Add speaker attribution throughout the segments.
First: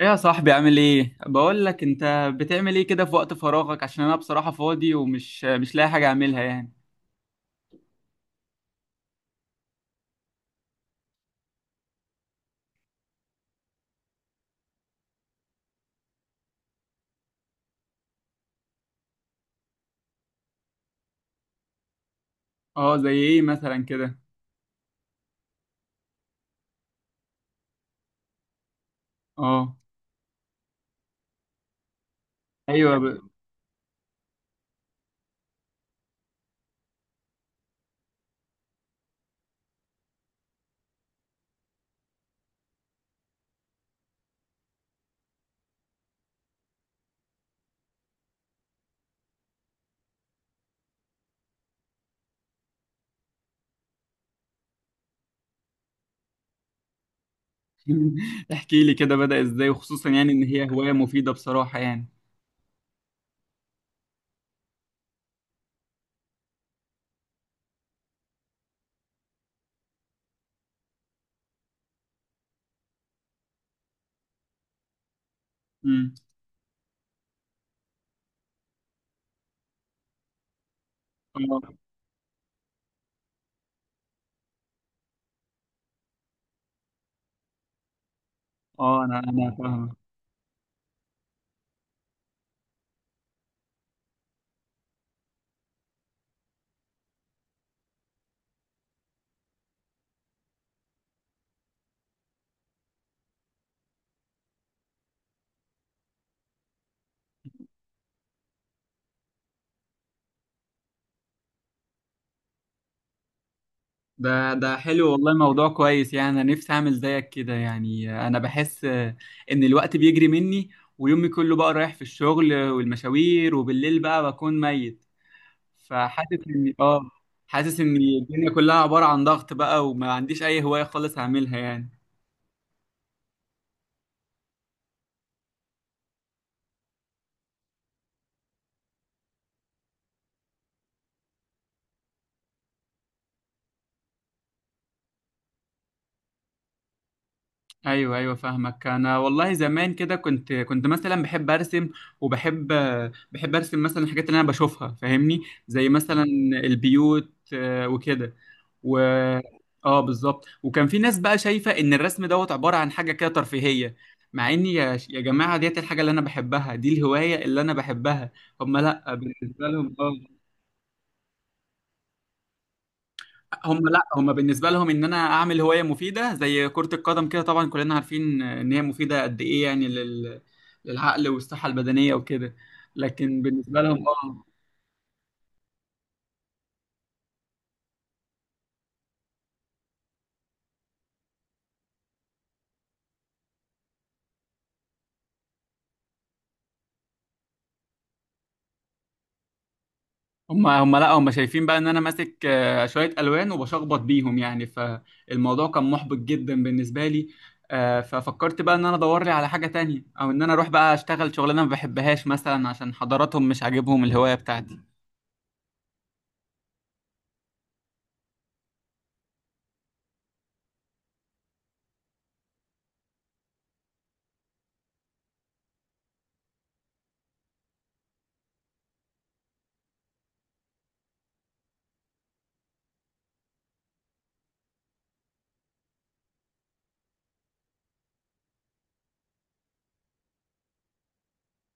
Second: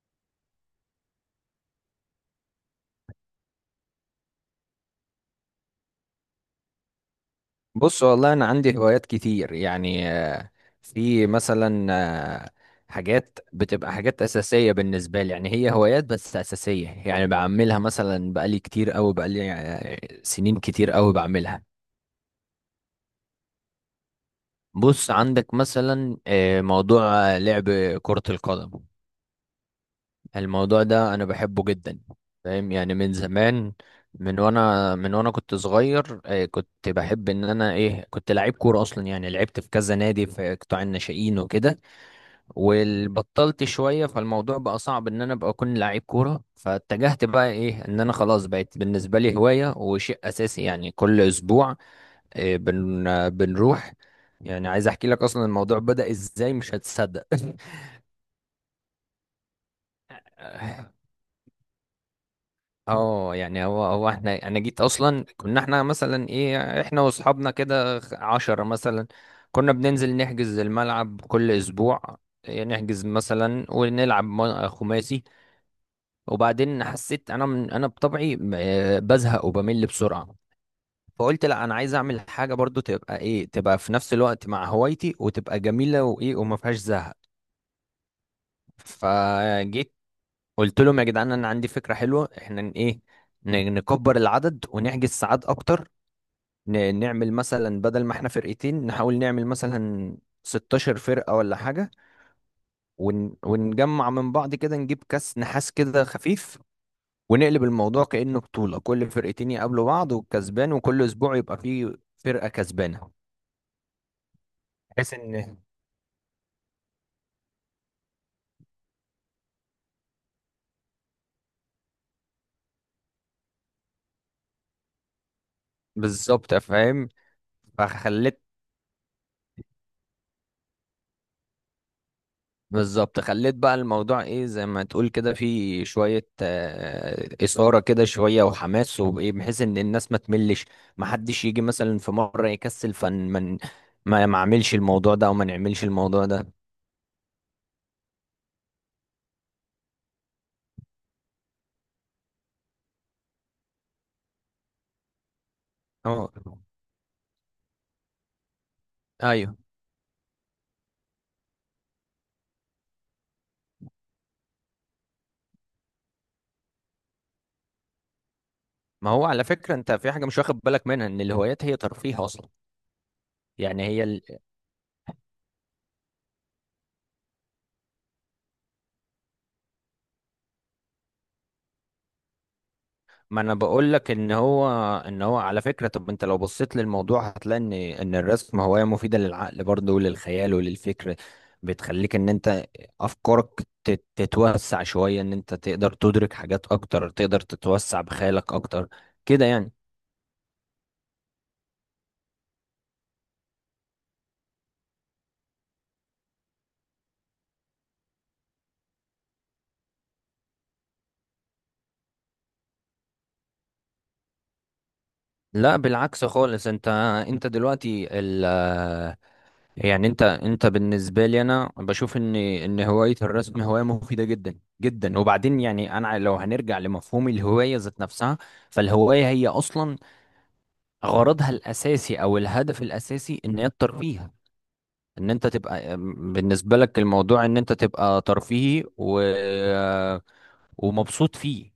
Speaker 1: ايه يا صاحبي، عامل ايه؟ بقول لك، انت بتعمل ايه كده في وقت فراغك؟ عشان انا بصراحة فاضي ومش مش لاقي حاجة اعملها يعني.
Speaker 2: بص، والله انا عندي هوايات كتير يعني في مثلا آه، حاجات بتبقى حاجات اساسيه بالنسبه لي، يعني هي هوايات بس اساسيه، يعني بعملها مثلا بقالي كتير قوي، بقالي سنين كتير قوي بعملها.
Speaker 1: اه، زي ايه مثلا كده؟
Speaker 2: بص عندك مثلا موضوع لعب كره القدم.
Speaker 1: اه،
Speaker 2: الموضوع ده انا بحبه جدا، فاهم؟ يعني
Speaker 1: ايوه،
Speaker 2: من زمان، من وانا كنت صغير، كنت بحب ان انا كنت لعيب كوره اصلا، يعني لعبت في كذا نادي في قطاع الناشئين وكده، وبطلت شويه، فالموضوع بقى صعب ان انا ابقى اكون لعيب كوره، فاتجهت بقى ان انا خلاص بقت بالنسبه لي هوايه وشيء اساسي، يعني كل اسبوع آه، بن آه، بنروح. يعني عايز احكي لك اصلا الموضوع بدأ ازاي، مش هتصدق.
Speaker 1: احكي لي كده، بدأ ازاي؟ وخصوصا يعني ان هي هواية مفيدة بصراحة يعني.
Speaker 2: اه، يعني هو احنا انا جيت اصلا، كنا احنا مثلا احنا واصحابنا كده، عشرة مثلا، كنا بننزل نحجز الملعب كل اسبوع. نحجز مثلا ونلعب خماسي.
Speaker 1: امم.
Speaker 2: وبعدين حسيت انا من انا بطبعي بزهق وبمل بسرعة، فقلت
Speaker 1: اه،
Speaker 2: لا، انا عايز اعمل حاجة برضو تبقى في نفس الوقت مع هوايتي، وتبقى جميلة وايه، وما فيهاش زهق.
Speaker 1: اه، انا
Speaker 2: فجيت
Speaker 1: فاهم.
Speaker 2: قلت لهم: يا جدعان، انا عندي فكرة حلوة، احنا نكبر العدد ونحجز ساعات اكتر، نعمل مثلا بدل ما احنا فرقتين نحاول نعمل مثلا 16 فرقة ولا حاجة، ونجمع من بعض كده، نجيب كاس نحاس كده خفيف، ونقلب الموضوع كأنه بطولة، كل فرقتين يقابلوا بعض والكسبان، وكل أسبوع يبقى فيه فرقة كسبانة،
Speaker 1: ده حلو
Speaker 2: بحيث
Speaker 1: والله،
Speaker 2: إن...
Speaker 1: موضوع كويس، يعني انا نفسي اعمل زيك كده. يعني انا بحس ان الوقت بيجري مني، ويومي كله بقى رايح في الشغل والمشاوير، وبالليل بقى بكون ميت. فحاسس
Speaker 2: بالظبط،
Speaker 1: ان اه
Speaker 2: فاهم.
Speaker 1: حاسس ان
Speaker 2: فخلت
Speaker 1: الدنيا كلها عبارة عن ضغط بقى، وما عنديش اي هواية خالص هعملها يعني.
Speaker 2: بالظبط، خليت بقى الموضوع زي ما تقول كده في شوية إثارة كده، شوية وحماس وايه، بحيث ان الناس ما تملش، ما حدش يجي مثلا في مرة يكسل، فن من ما اعملش الموضوع ده او ما نعملش الموضوع ده.
Speaker 1: ايوه، ايوه، فاهمك. انا والله زمان كده كنت مثلا بحب ارسم، وبحب، بحب ارسم مثلا الحاجات اللي انا بشوفها، فاهمني؟ زي مثلا
Speaker 2: اه،
Speaker 1: البيوت، وكده، و،
Speaker 2: ايوه،
Speaker 1: اه، بالظبط. وكان في ناس بقى شايفة ان الرسم دوت عبارة عن حاجة كده ترفيهية، مع اني، يا جماعة، ديت الحاجة اللي انا بحبها، دي الهواية اللي انا بحبها. هم،
Speaker 2: ما
Speaker 1: لا،
Speaker 2: هو على
Speaker 1: بالنسبة
Speaker 2: فكرة انت
Speaker 1: لهم
Speaker 2: في حاجة مش
Speaker 1: اه،
Speaker 2: واخد بالك منها، ان الهوايات هي ترفيه اصلا، يعني
Speaker 1: هم لا،
Speaker 2: هي...
Speaker 1: هم بالنسبه لهم ان انا اعمل هوايه مفيده زي كره القدم كده. طبعا كلنا عارفين ان هي مفيده قد ايه، يعني للعقل والصحه البدنيه وكده.
Speaker 2: ما
Speaker 1: لكن
Speaker 2: انا
Speaker 1: بالنسبه
Speaker 2: بقول
Speaker 1: لهم
Speaker 2: لك ان
Speaker 1: اه،
Speaker 2: هو ان هو على فكره، طب انت لو بصيت للموضوع هتلاقي ان الرسم هوايه مفيده للعقل برضه، وللخيال وللفكر، بتخليك ان انت افكارك تتوسع شويه، ان انت تقدر تدرك حاجات اكتر، تقدر تتوسع بخيالك اكتر، كده يعني.
Speaker 1: هم لا هم شايفين بقى ان انا ماسك شويه الوان وبشخبط بيهم يعني. فالموضوع كان محبط جدا بالنسبه لي. ففكرت بقى ان انا ادور لي على حاجه تانية، او ان انا اروح بقى اشتغل شغلانه ما بحبهاش مثلا، عشان حضراتهم مش عاجبهم الهوايه بتاعتي.
Speaker 2: لا، بالعكس خالص، انت دلوقتي، يعني انت بالنسبه لي انا بشوف ان هوايه الرسم هوايه مفيده جدا جدا. وبعدين يعني انا لو هنرجع لمفهوم الهوايه ذات نفسها، فالهوايه هي اصلا غرضها الاساسي او الهدف الاساسي ان هي الترفيه، ان انت تبقى بالنسبه لك الموضوع ان انت تبقى ترفيهي ومبسوط فيه.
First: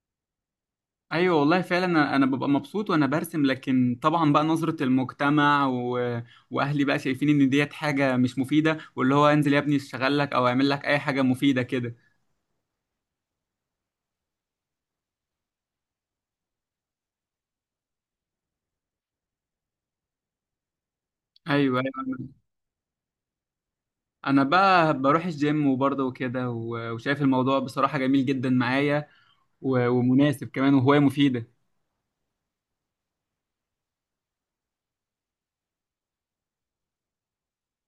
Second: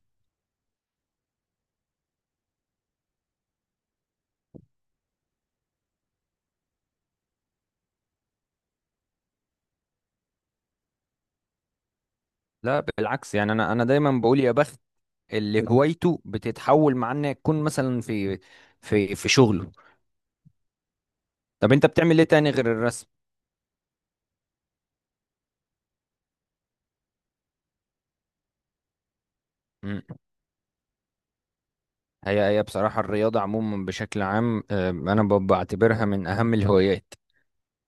Speaker 1: ايوه والله فعلا، انا ببقى مبسوط وانا برسم. لكن طبعا بقى نظرة المجتمع واهلي بقى شايفين ان ديت حاجة مش مفيدة، واللي هو انزل يا ابني اشتغل لك او اعمل لك اي حاجة مفيدة كده.
Speaker 2: لا بالعكس، يعني انا دايما بقول يا بخت اللي هوايته بتتحول مع انها تكون مثلا في شغله. طب
Speaker 1: ايوه،
Speaker 2: انت
Speaker 1: ايوه،
Speaker 2: بتعمل ايه
Speaker 1: انا
Speaker 2: تاني غير الرسم؟
Speaker 1: أنا بقى بروح الجيم وبرضه وكده، وشايف الموضوع بصراحة جميل جدا معايا، ومناسب كمان، وهواية مفيدة.
Speaker 2: هي بصراحة الرياضة عموما بشكل عام، أنا بعتبرها من أهم الهوايات،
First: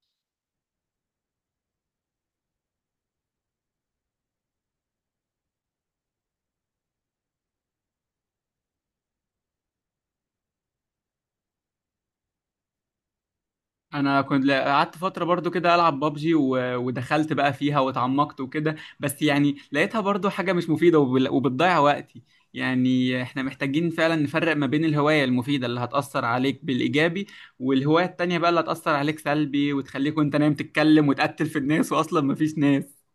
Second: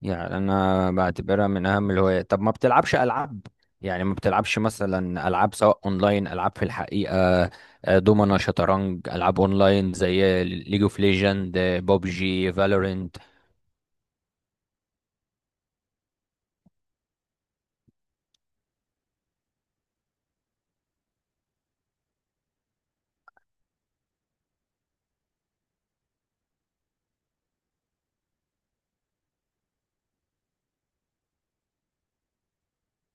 Speaker 2: يعني أنا بعتبرها من أهم الهوايات. طب ما بتلعبش ألعاب؟ يعني ما بتلعبش مثلا ألعاب سواء أونلاين، ألعاب في الحقيقة، دومنا، شطرنج، ألعاب أونلاين زي ليج اوف ليجند، بوبجي، فالورنت.
Speaker 1: انا كنت قعدت فتره برضو كده العب بابجي، ودخلت بقى فيها واتعمقت وكده، بس يعني لقيتها برضو حاجه مش مفيده، وبتضيع وقتي. يعني احنا محتاجين فعلا نفرق ما بين الهوايه المفيده اللي هتاثر عليك بالايجابي، والهوايه التانية بقى اللي هتاثر عليك سلبي، وتخليك وانت نايم تتكلم وتقتل في الناس، واصلا مفيش ناس.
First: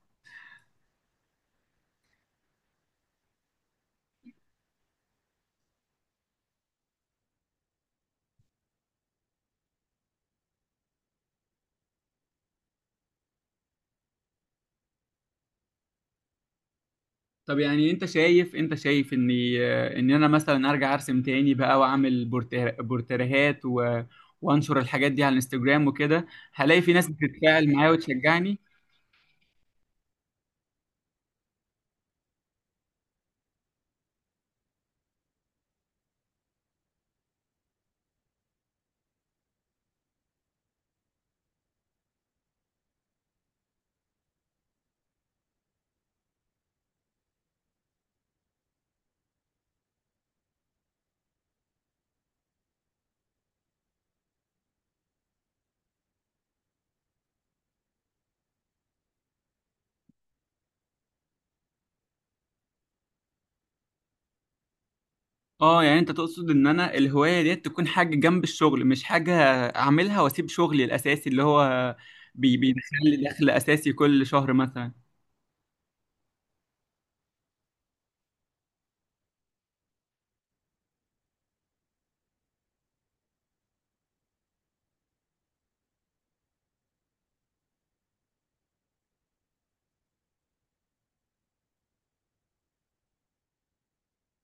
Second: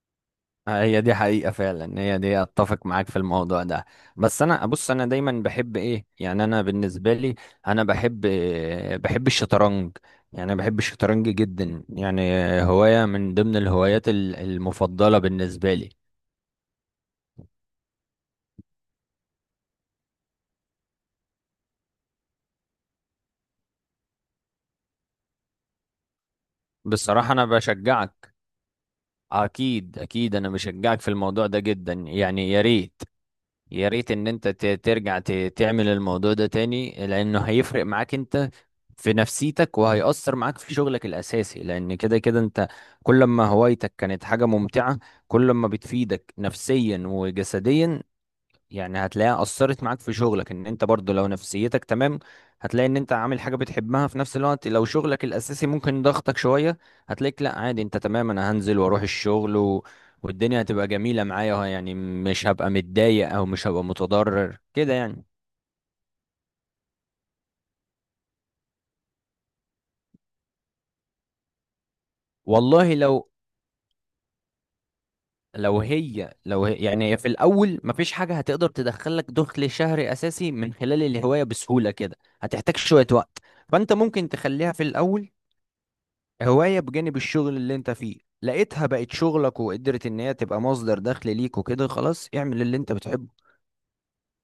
Speaker 2: هي دي حقيقة فعلا، هي دي اتفق معاك في الموضوع ده. بس انا بص، انا دايما بحب يعني انا بالنسبة لي، انا بحب الشطرنج، يعني أنا بحب الشطرنج جدا يعني، هواية من ضمن الهوايات المفضلة بالنسبة لي.
Speaker 1: طب يعني انت شايف ان انا مثلا ارجع ارسم تاني بقى، واعمل بورتريهات وانشر الحاجات دي على الانستجرام وكده، هلاقي في ناس
Speaker 2: بصراحة انا
Speaker 1: بتتفاعل معايا
Speaker 2: بشجعك،
Speaker 1: وتشجعني؟
Speaker 2: اكيد اكيد، انا بشجعك في الموضوع ده جدا، يعني يا ريت يا ريت ان انت ترجع تعمل الموضوع ده تاني، لانه هيفرق معاك انت في نفسيتك، وهيأثر معاك في شغلك الاساسي، لان كده كده انت كل ما هوايتك كانت حاجة ممتعة، كل ما بتفيدك نفسيا وجسديا. يعني هتلاقيها أثرت معاك في شغلك، إن أنت برضو لو نفسيتك تمام، هتلاقي إن أنت عامل حاجة بتحبها في نفس الوقت. لو شغلك الأساسي ممكن ضغطك شوية، هتلاقيك لأ، عادي، أنت تمام، أنا هنزل وأروح الشغل، والدنيا هتبقى جميلة معايا، يعني مش هبقى متضايق أو مش هبقى متضرر كده، يعني.
Speaker 1: اه، يعني انت تقصد ان انا الهواية دي تكون حاجة جنب الشغل، مش حاجة اعملها واسيب شغلي الاساسي اللي هو بيدخل
Speaker 2: والله لو
Speaker 1: لي دخل اساسي كل شهر مثلا.
Speaker 2: لو هي لو هي يعني هي في الأول مفيش حاجة هتقدر تدخلك دخل شهري أساسي من خلال الهواية بسهولة كده، هتحتاج شوية وقت. فأنت ممكن تخليها في الأول هواية بجانب الشغل اللي انت فيه، لقيتها بقت شغلك وقدرت ان هي تبقى مصدر دخل ليك وكده، خلاص اعمل اللي انت بتحبه.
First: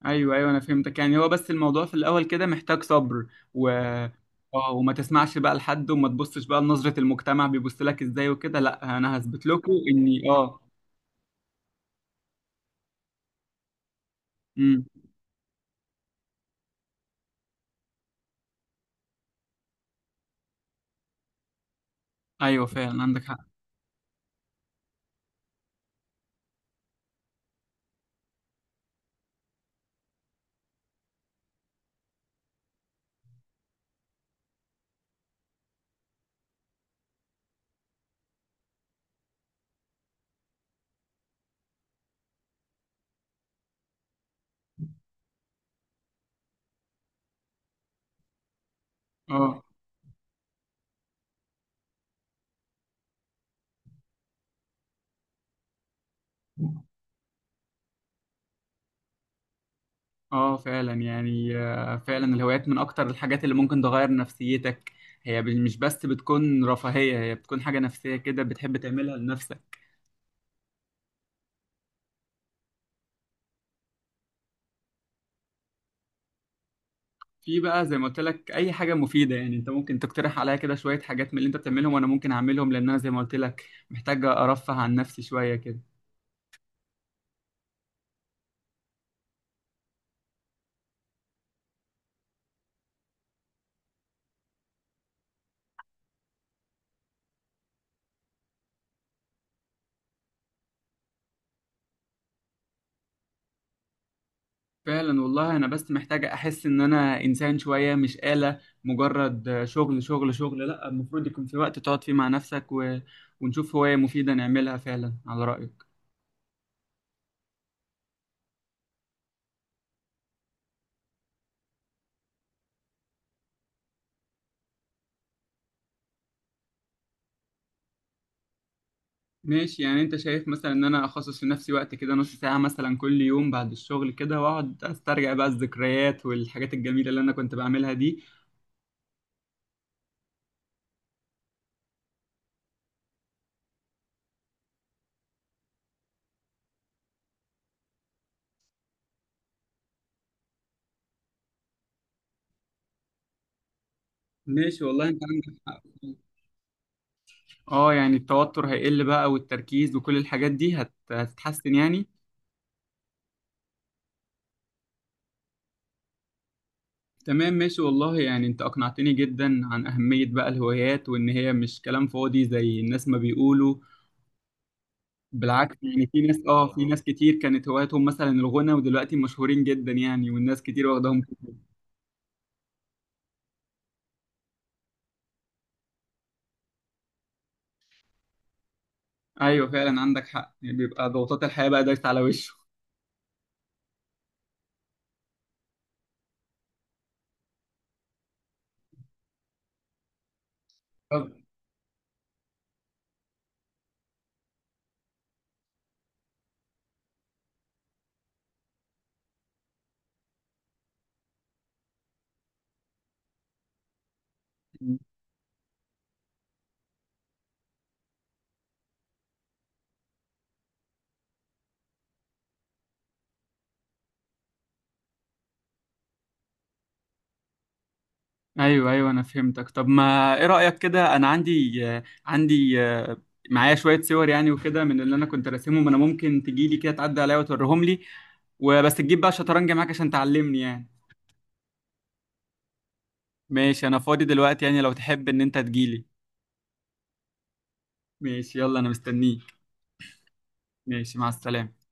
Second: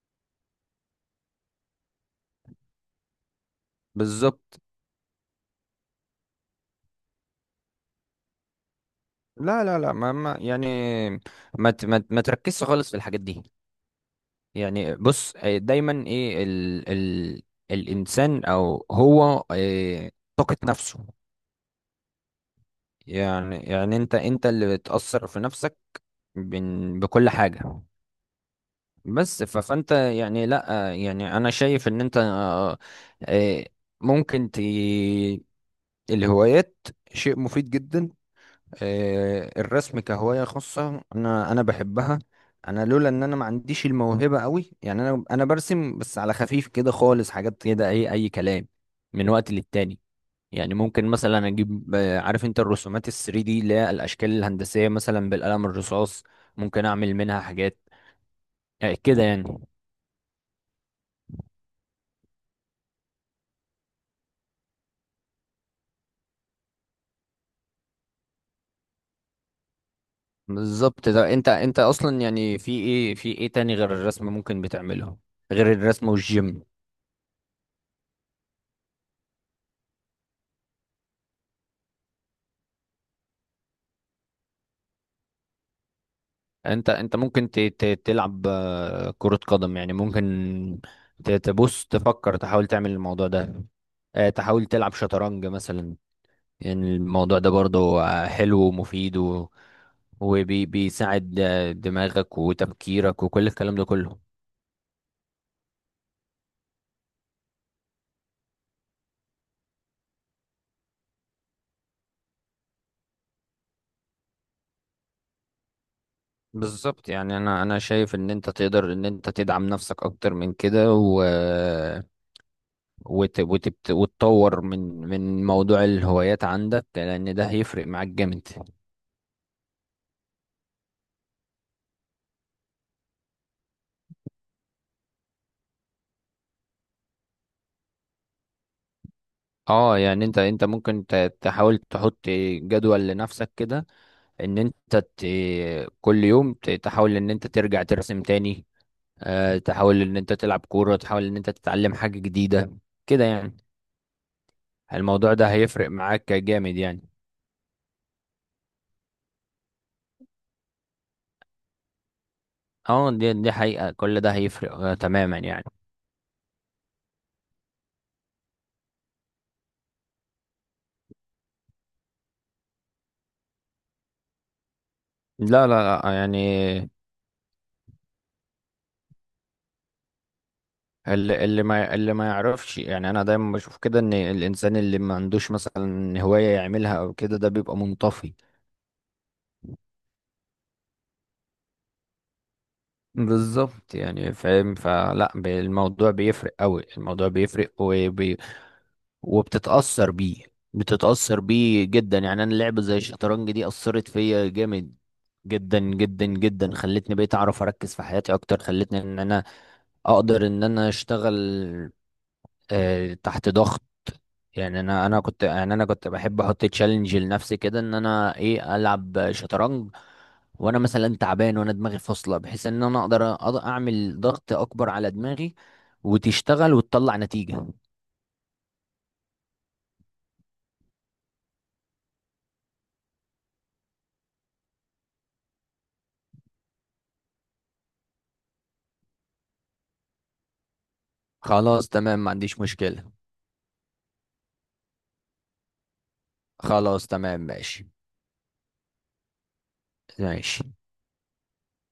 Speaker 1: ايوه، ايوه، انا فهمتك. يعني هو بس الموضوع في الاول كده محتاج صبر، و
Speaker 2: بالظبط.
Speaker 1: اه وما تسمعش بقى لحد، وما تبصش بقى لنظرة المجتمع بيبص لك ازاي وكده. لا، انا هثبت
Speaker 2: لا
Speaker 1: لكم
Speaker 2: لا لا، ما,
Speaker 1: اني
Speaker 2: ما
Speaker 1: اه،
Speaker 2: يعني ما تركزش خالص في الحاجات دي.
Speaker 1: امم،
Speaker 2: يعني بص، دايما ال الانسان او هو، طاقة نفسه،
Speaker 1: ايوه فعلا عندك حق.
Speaker 2: يعني انت اللي بتأثر في نفسك بكل حاجة. بس فانت يعني لا، يعني انا شايف ان انت آه، ممكن الهوايات شيء مفيد جدا. الرسم كهواية خاصة انا بحبها. انا لولا ان انا ما عنديش الموهبة قوي، يعني انا برسم بس على خفيف كده خالص، حاجات كده اي كلام من وقت
Speaker 1: اه،
Speaker 2: للتاني. يعني ممكن مثلا اجيب عارف انت الرسومات ال 3 دي، اللي هي الاشكال الهندسية مثلا بالقلم الرصاص، ممكن اعمل منها حاجات كده يعني.
Speaker 1: اه، فعلا يعني، فعلا الهوايات من اكتر الحاجات اللي ممكن تغير نفسيتك. هي مش بس بتكون رفاهية، هي بتكون حاجة نفسية كده بتحب تعملها لنفسك.
Speaker 2: بالظبط. ده انت اصلا، يعني في ايه تاني غير الرسم ممكن بتعمله، غير الرسم والجيم؟
Speaker 1: في بقى زي ما قلت لك اي حاجه مفيده، يعني انت ممكن تقترح عليا كده شويه حاجات من اللي انت بتعملهم، وانا ممكن اعملهم، لان انا زي ما قلت لك محتاج ارفه عن نفسي شويه كده.
Speaker 2: انت ممكن تلعب كرة قدم يعني، ممكن تبص تفكر تحاول تعمل الموضوع ده، تحاول تلعب شطرنج مثلا، يعني الموضوع ده برضو حلو ومفيد وبيساعد دماغك وتفكيرك وكل الكلام ده كله.
Speaker 1: فعلا والله، انا بس محتاجه احس ان انا انسان شويه، مش آلة مجرد شغل شغل شغل. لا، المفروض يكون في وقت تقعد فيه مع نفسك، ونشوف هوايه مفيده نعملها، فعلا على رايك.
Speaker 2: بالظبط، يعني انا شايف ان انت تقدر ان انت تدعم نفسك اكتر من كده، وتطور من موضوع الهوايات عندك، لان ده هيفرق معاك جامد.
Speaker 1: ماشي، يعني انت شايف مثلا ان انا اخصص لنفسي وقت كده، نص ساعه مثلا كل يوم بعد الشغل كده، واقعد استرجع بقى الذكريات والحاجات الجميله اللي انا كنت بعملها دي؟
Speaker 2: اه، يعني انت ممكن تحاول تحط جدول لنفسك كده، ان انت كل يوم تحاول ان انت ترجع ترسم تاني، تحاول ان انت تلعب كورة، تحاول ان انت تتعلم حاجة جديدة كده يعني،
Speaker 1: ماشي والله، انت
Speaker 2: الموضوع ده
Speaker 1: عندك حق.
Speaker 2: هيفرق معاك جامد يعني.
Speaker 1: اه، يعني التوتر هيقل بقى، والتركيز وكل الحاجات دي هتتحسن يعني.
Speaker 2: اه، دي حقيقة، كل ده هيفرق تماما، يعني.
Speaker 1: تمام، ماشي والله. يعني انت اقنعتني جدا عن اهمية بقى الهوايات، وان هي مش كلام فاضي زي الناس ما بيقولوا.
Speaker 2: لا لا
Speaker 1: بالعكس، يعني
Speaker 2: لا
Speaker 1: في
Speaker 2: يعني،
Speaker 1: ناس، اه، في ناس كتير كانت هواياتهم مثلا الغنى، ودلوقتي مشهورين جدا يعني، والناس كتير واخداهم.
Speaker 2: اللي ما يعرفش، يعني انا دايما بشوف كده ان الانسان اللي ما عندوش مثلا هواية يعملها او كده، ده بيبقى منطفي.
Speaker 1: ايوه فعلا عندك حق، يعني بيبقى ضغوطات الحياة بقى دايسة على وشه.
Speaker 2: بالظبط، يعني فاهم، فلا الموضوع بيفرق قوي، الموضوع بيفرق وبتتأثر بيه،
Speaker 1: طب،
Speaker 2: بتتأثر بيه جدا، يعني انا لعبة زي الشطرنج دي أثرت فيا جامد جدا جدا جدا، خلتني بقيت اعرف اركز في حياتي اكتر، خلتني ان انا اقدر ان انا اشتغل تحت ضغط. يعني انا كنت بحب احط تشالنج لنفسي كده، ان انا العب شطرنج وانا مثلا تعبان وانا دماغي فاصله، بحيث ان انا أقدر اعمل ضغط اكبر على دماغي وتشتغل وتطلع نتيجه.
Speaker 1: ايوه، ايوه، انا فهمتك. طب ما ايه رأيك كده، انا عندي معايا شوية صور يعني وكده من اللي انا كنت راسمهم، انا ممكن تجيلي كده، تعدي عليا وتوريهم لي، وبس تجيب بقى شطرنج معاك عشان تعلمني يعني؟
Speaker 2: خلاص تمام، ما عنديش مشكله.
Speaker 1: ماشي، انا فاضي دلوقتي يعني، لو تحب ان انت تجيلي.
Speaker 2: خلاص تمام، ماشي
Speaker 1: ماشي، يلا انا مستنيك.
Speaker 2: ماشي.
Speaker 1: ماشي، مع السلامة.